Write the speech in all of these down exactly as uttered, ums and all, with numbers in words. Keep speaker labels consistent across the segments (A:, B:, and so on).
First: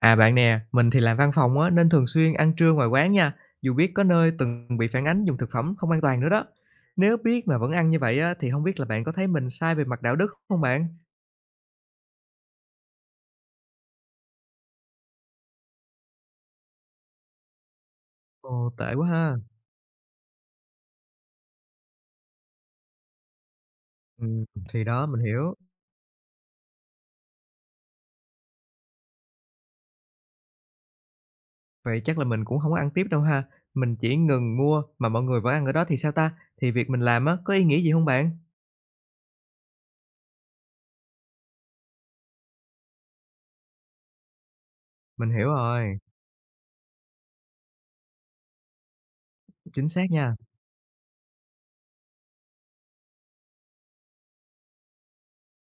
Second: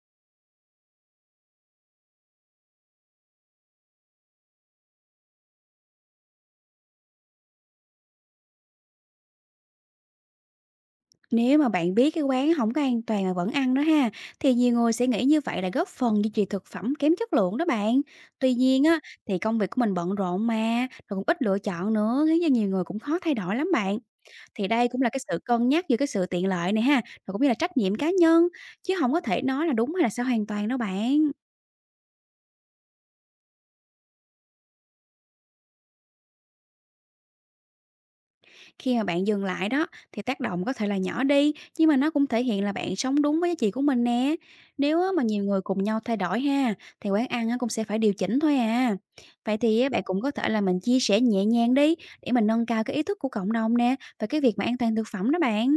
A: À bạn nè, mình thì làm văn phòng á, nên thường xuyên ăn trưa ngoài quán nha, dù biết có nơi từng bị phản ánh dùng thực phẩm không an toàn nữa đó. Nếu biết mà vẫn ăn như vậy á, thì không biết là bạn có thấy mình sai về mặt đạo đức không bạn?
B: Nếu mà bạn biết cái quán không có an toàn mà vẫn ăn đó ha, thì nhiều người sẽ nghĩ như vậy là góp phần duy trì thực phẩm kém chất lượng đó bạn. Tuy
A: Ồ,
B: nhiên
A: tệ
B: á,
A: quá ha.
B: thì công việc của mình bận rộn mà, rồi cũng ít lựa chọn nữa, khiến cho nhiều người cũng khó thay đổi lắm bạn.
A: Ừ,
B: Thì
A: thì
B: đây cũng
A: đó,
B: là cái
A: mình
B: sự
A: hiểu.
B: cân nhắc giữa cái sự tiện lợi này ha, rồi cũng như là trách nhiệm cá nhân, chứ không có thể nói là đúng hay là sai hoàn toàn đó bạn.
A: Vậy chắc là mình cũng không có ăn tiếp đâu ha. Mình chỉ ngừng mua mà mọi người vẫn ăn ở đó thì sao ta? Thì việc mình làm á, có ý nghĩa gì không bạn?
B: Khi mà bạn dừng lại đó, thì tác động có thể là nhỏ đi, nhưng mà nó cũng thể hiện là bạn sống đúng với giá trị của mình nè. Nếu á, mà
A: Mình
B: nhiều
A: hiểu
B: người cùng
A: rồi,
B: nhau thay đổi ha, thì quán ăn á, cũng sẽ phải điều chỉnh thôi à. Vậy thì
A: chính
B: á, bạn
A: xác
B: cũng có
A: nha.
B: thể là mình chia sẻ nhẹ nhàng đi, để mình nâng cao cái ý thức của cộng đồng nè, và cái việc mà an toàn thực phẩm đó bạn.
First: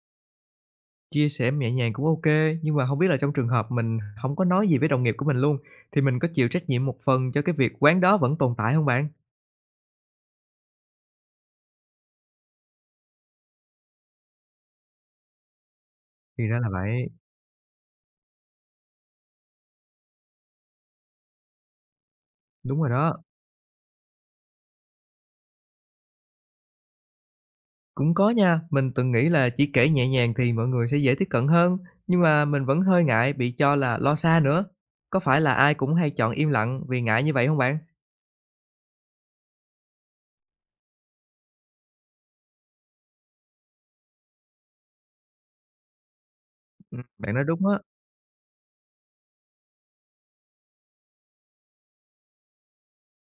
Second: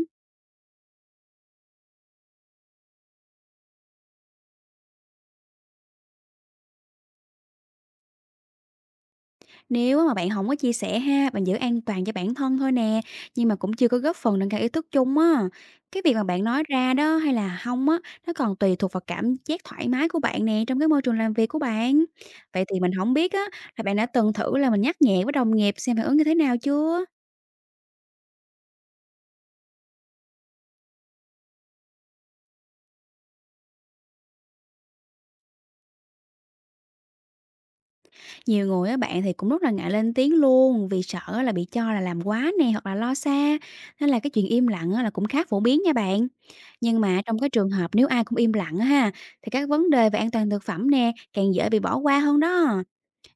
A: Chia sẻ nhẹ nhàng cũng ok, nhưng mà không biết là trong trường hợp mình không có nói gì với đồng nghiệp của mình luôn, thì mình có chịu trách nhiệm một phần cho cái việc quán đó vẫn tồn tại không bạn?
B: Nếu mà bạn không có chia sẻ ha, bạn giữ an toàn cho bản thân thôi nè, nhưng mà cũng chưa có góp phần nâng cao ý thức chung á. Cái việc mà bạn
A: Thì ra
B: nói
A: là
B: ra
A: vậy,
B: đó hay là không á, nó còn tùy thuộc vào cảm giác thoải mái của bạn nè, trong cái môi trường làm việc của bạn. Vậy
A: đúng
B: thì
A: rồi
B: mình không
A: đó.
B: biết á, là bạn đã từng thử là mình nhắc nhẹ với đồng nghiệp xem phản ứng như thế nào chưa?
A: Cũng có nha, mình từng nghĩ là chỉ kể nhẹ nhàng thì mọi người sẽ dễ tiếp cận hơn, nhưng mà mình vẫn hơi ngại bị cho là lo xa nữa. Có phải là ai cũng hay chọn im lặng vì ngại như vậy không bạn?
B: Nhiều người á bạn, thì cũng rất là ngại lên tiếng luôn, vì sợ á là bị cho là làm quá nè, hoặc là lo xa, nên là cái chuyện im lặng á là cũng khá phổ biến nha bạn.
A: Ừm,
B: Nhưng mà
A: bạn
B: trong
A: nói
B: cái
A: đúng
B: trường
A: á,
B: hợp nếu ai cũng im lặng á ha, thì các vấn đề về an toàn thực phẩm nè càng dễ bị bỏ qua hơn đó.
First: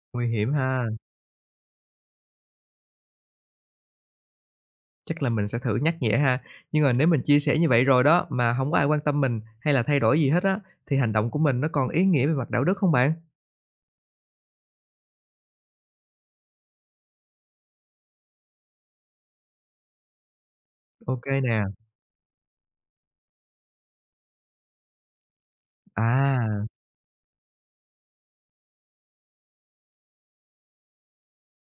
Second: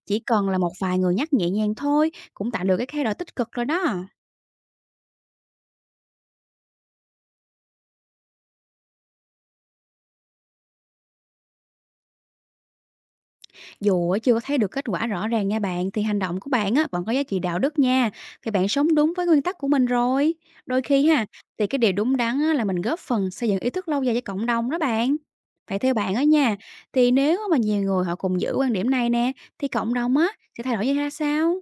B: Chỉ
A: nguy
B: cần
A: hiểm
B: là một
A: ha.
B: vài người nhắc nhẹ nhàng thôi, cũng tạo được cái thay đổi tích cực rồi đó.
A: Chắc là mình sẽ thử nhắc nhẹ ha. Nhưng mà nếu mình chia sẻ như vậy rồi đó, mà không có ai quan tâm mình hay là thay đổi gì hết á, thì hành động của mình nó còn ý nghĩa về mặt đạo đức không bạn?
B: Dù á chưa có thấy được kết quả rõ ràng nha bạn, thì hành động của bạn á vẫn có giá trị đạo đức nha, thì bạn sống đúng với nguyên tắc của mình rồi. Đôi khi
A: Ok
B: ha,
A: nè.
B: thì cái điều đúng đắn á là mình góp phần xây dựng ý thức lâu dài cho cộng đồng đó bạn. Phải theo bạn á nha,
A: À,
B: thì nếu mà nhiều người họ cùng giữ quan điểm này nè, thì cộng đồng á sẽ thay đổi như ra sao?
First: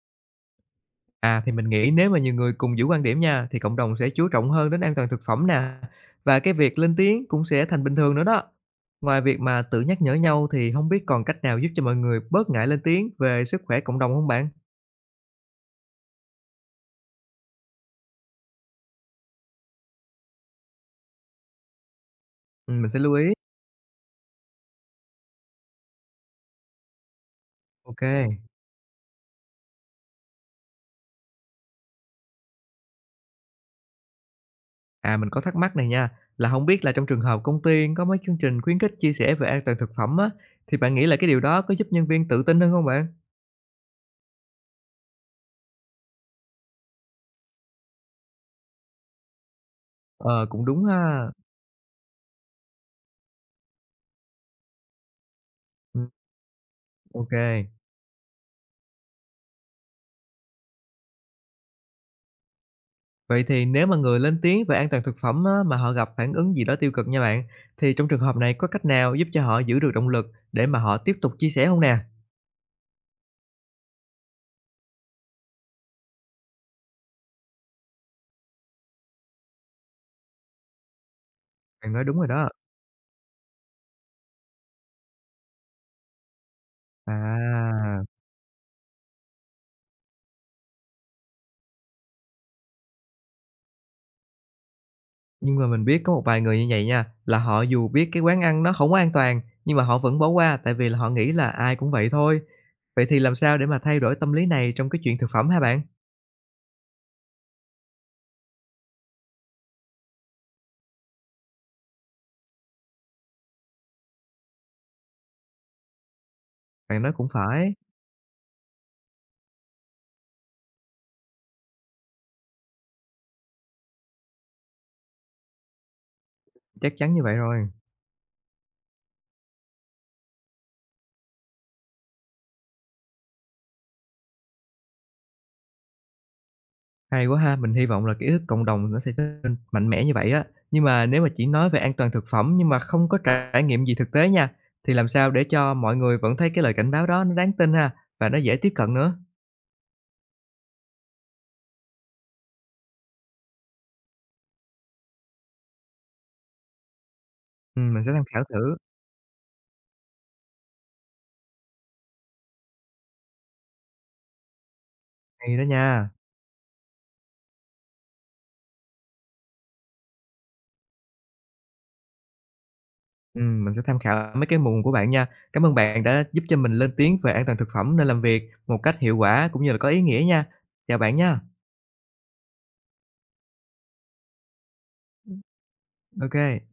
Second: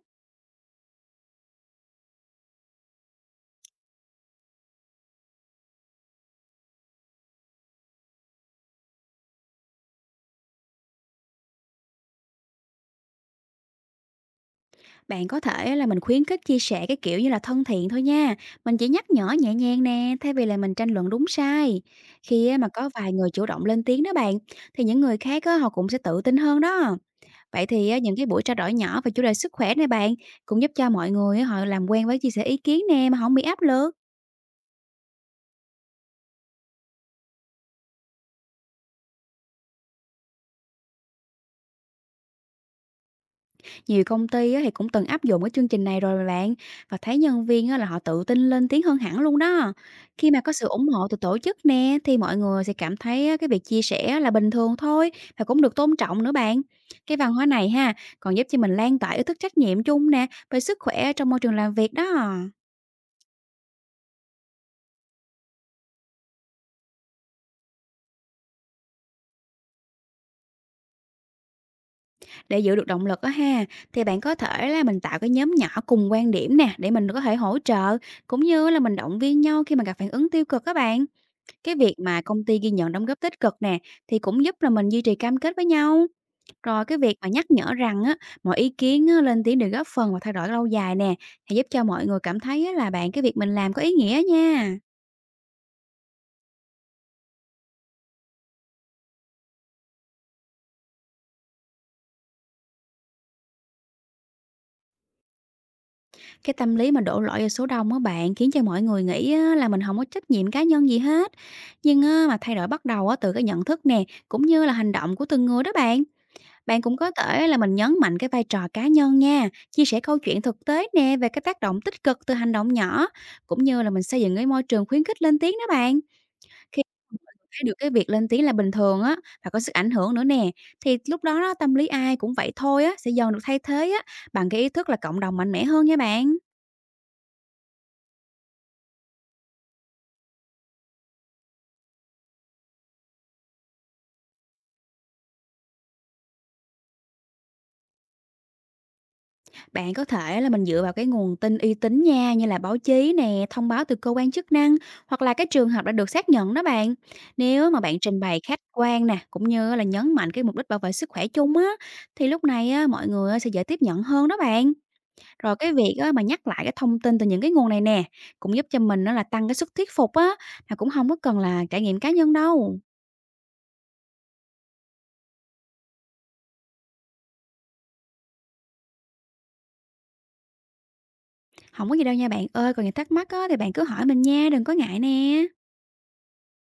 A: à, thì mình nghĩ nếu mà nhiều người cùng giữ quan điểm nha, thì cộng đồng sẽ chú trọng hơn đến an toàn thực phẩm nè, và cái việc lên tiếng cũng sẽ thành bình thường nữa đó. Ngoài việc mà tự nhắc nhở nhau thì không biết còn cách nào giúp cho mọi người bớt ngại lên tiếng về sức khỏe cộng đồng không bạn?
B: Bạn có thể là mình khuyến khích chia sẻ cái kiểu như là thân thiện thôi nha. Mình chỉ nhắc nhở nhẹ nhàng nè, thay vì là mình tranh luận đúng sai. Khi á, mà
A: Ừm,
B: có
A: mình sẽ lưu
B: vài
A: ý.
B: người chủ động lên tiếng đó bạn, thì những người khác á, họ cũng sẽ tự tin hơn đó. Vậy thì á,
A: Ok.
B: những cái buổi trao đổi nhỏ về chủ đề sức khỏe này bạn, cũng giúp cho mọi người á, họ làm quen với chia sẻ ý kiến nè, mà không bị áp lực.
A: À, mình có thắc mắc này nha, là không biết là trong trường hợp công ty có mấy chương trình khuyến khích chia sẻ về an toàn thực phẩm á, thì bạn nghĩ là cái điều đó có giúp nhân viên tự tin hơn không bạn?
B: Nhiều công ty á thì cũng từng áp dụng cái chương trình này rồi mà bạn, và thấy nhân viên á là họ tự tin lên tiếng hơn hẳn luôn đó. Khi mà
A: Ờ,
B: có
A: cũng
B: sự
A: đúng
B: ủng hộ từ
A: ha.
B: tổ chức nè, thì mọi người sẽ cảm thấy á, cái việc chia sẻ là bình thường thôi, và cũng được tôn
A: Ừm,
B: trọng nữa bạn. Cái
A: ô.
B: văn hóa này ha, còn giúp cho mình lan tỏa ý thức trách nhiệm chung nè về sức khỏe trong môi trường làm việc đó.
A: Vậy thì nếu mà người lên tiếng về an toàn thực phẩm á, mà họ gặp phản ứng gì đó tiêu cực nha bạn, thì trong trường hợp này có cách nào giúp cho họ giữ được động lực để mà họ tiếp tục chia sẻ không nè?
B: Để giữ được động lực á ha, thì bạn có thể là mình tạo cái nhóm nhỏ cùng quan điểm nè, để mình có thể hỗ trợ, cũng như là mình động viên nhau khi mà gặp phản ứng tiêu cực các bạn. Cái
A: Bạn
B: việc
A: nói đúng
B: mà
A: rồi
B: công
A: đó.
B: ty ghi nhận đóng góp tích cực nè, thì cũng giúp là mình duy trì cam kết với nhau. Rồi cái việc mà nhắc nhở
A: À.
B: rằng á, mọi ý kiến á, lên tiếng đều góp phần vào thay đổi lâu dài nè, thì giúp cho mọi người cảm thấy á, là bạn cái việc mình làm có ý nghĩa nha.
A: Nhưng mà mình biết có một vài người như vậy nha, là họ dù biết cái quán ăn nó không có an toàn, nhưng mà họ vẫn bỏ qua tại vì là họ nghĩ là ai cũng vậy thôi. Vậy thì làm sao để mà thay đổi tâm lý này trong cái chuyện thực phẩm hả bạn?
B: Cái tâm lý mà đổ lỗi vào số đông á bạn, khiến cho mọi người nghĩ á, là mình không có trách nhiệm cá nhân gì hết. Nhưng á, mà thay đổi bắt đầu á, từ cái nhận thức nè, cũng như là hành động của từng người đó bạn. Bạn cũng
A: Bạn nói
B: có
A: cũng
B: thể là
A: phải,
B: mình nhấn mạnh cái vai trò cá nhân nha, chia sẻ câu chuyện thực tế nè về cái tác động tích cực từ hành động nhỏ, cũng như là mình xây dựng cái môi trường khuyến khích lên tiếng đó bạn. Khi
A: chắc chắn
B: mình
A: như vậy
B: thấy
A: rồi.
B: được cái việc lên tiếng là bình thường á, và có sức ảnh hưởng nữa nè, thì lúc đó, đó tâm lý ai cũng vậy thôi á sẽ dần được thay thế á bằng cái ý thức là cộng đồng mạnh mẽ hơn nha bạn.
A: Hay quá ha, mình hy vọng là cái ý thức cộng đồng nó sẽ trở nên mạnh mẽ như vậy á. Nhưng mà nếu mà chỉ nói về an toàn thực phẩm nhưng mà không có trải nghiệm gì thực tế nha, thì làm sao để cho mọi người vẫn thấy cái lời cảnh báo đó nó đáng tin ha và nó dễ tiếp cận nữa.
B: Bạn có thể là mình dựa vào cái nguồn tin uy tín nha, như là báo chí nè, thông báo từ cơ quan chức năng, hoặc là cái trường hợp đã được xác nhận đó bạn. Nếu mà
A: Ừ,
B: bạn
A: mình sẽ
B: trình
A: tham
B: bày
A: khảo
B: khách
A: thử.
B: quan nè, cũng như là nhấn mạnh cái mục đích bảo vệ sức khỏe chung á, thì lúc này á, mọi người á sẽ dễ tiếp nhận hơn đó bạn. Rồi
A: Hay đó
B: cái việc
A: nha.
B: á, mà nhắc lại cái thông tin từ những cái nguồn này nè, cũng giúp cho mình nó là tăng cái sức thuyết phục á, mà cũng không có cần là trải nghiệm cá nhân đâu.
A: Ừm, mình sẽ tham khảo mấy cái nguồn của bạn nha. Cảm ơn bạn đã giúp cho mình lên tiếng về an toàn thực phẩm nơi làm việc một cách hiệu quả cũng như là có ý nghĩa nha. Chào bạn nha.
B: Không có gì đâu nha bạn ơi, còn những thắc mắc á, thì bạn cứ hỏi mình nha, đừng có ngại nè.
A: Ok.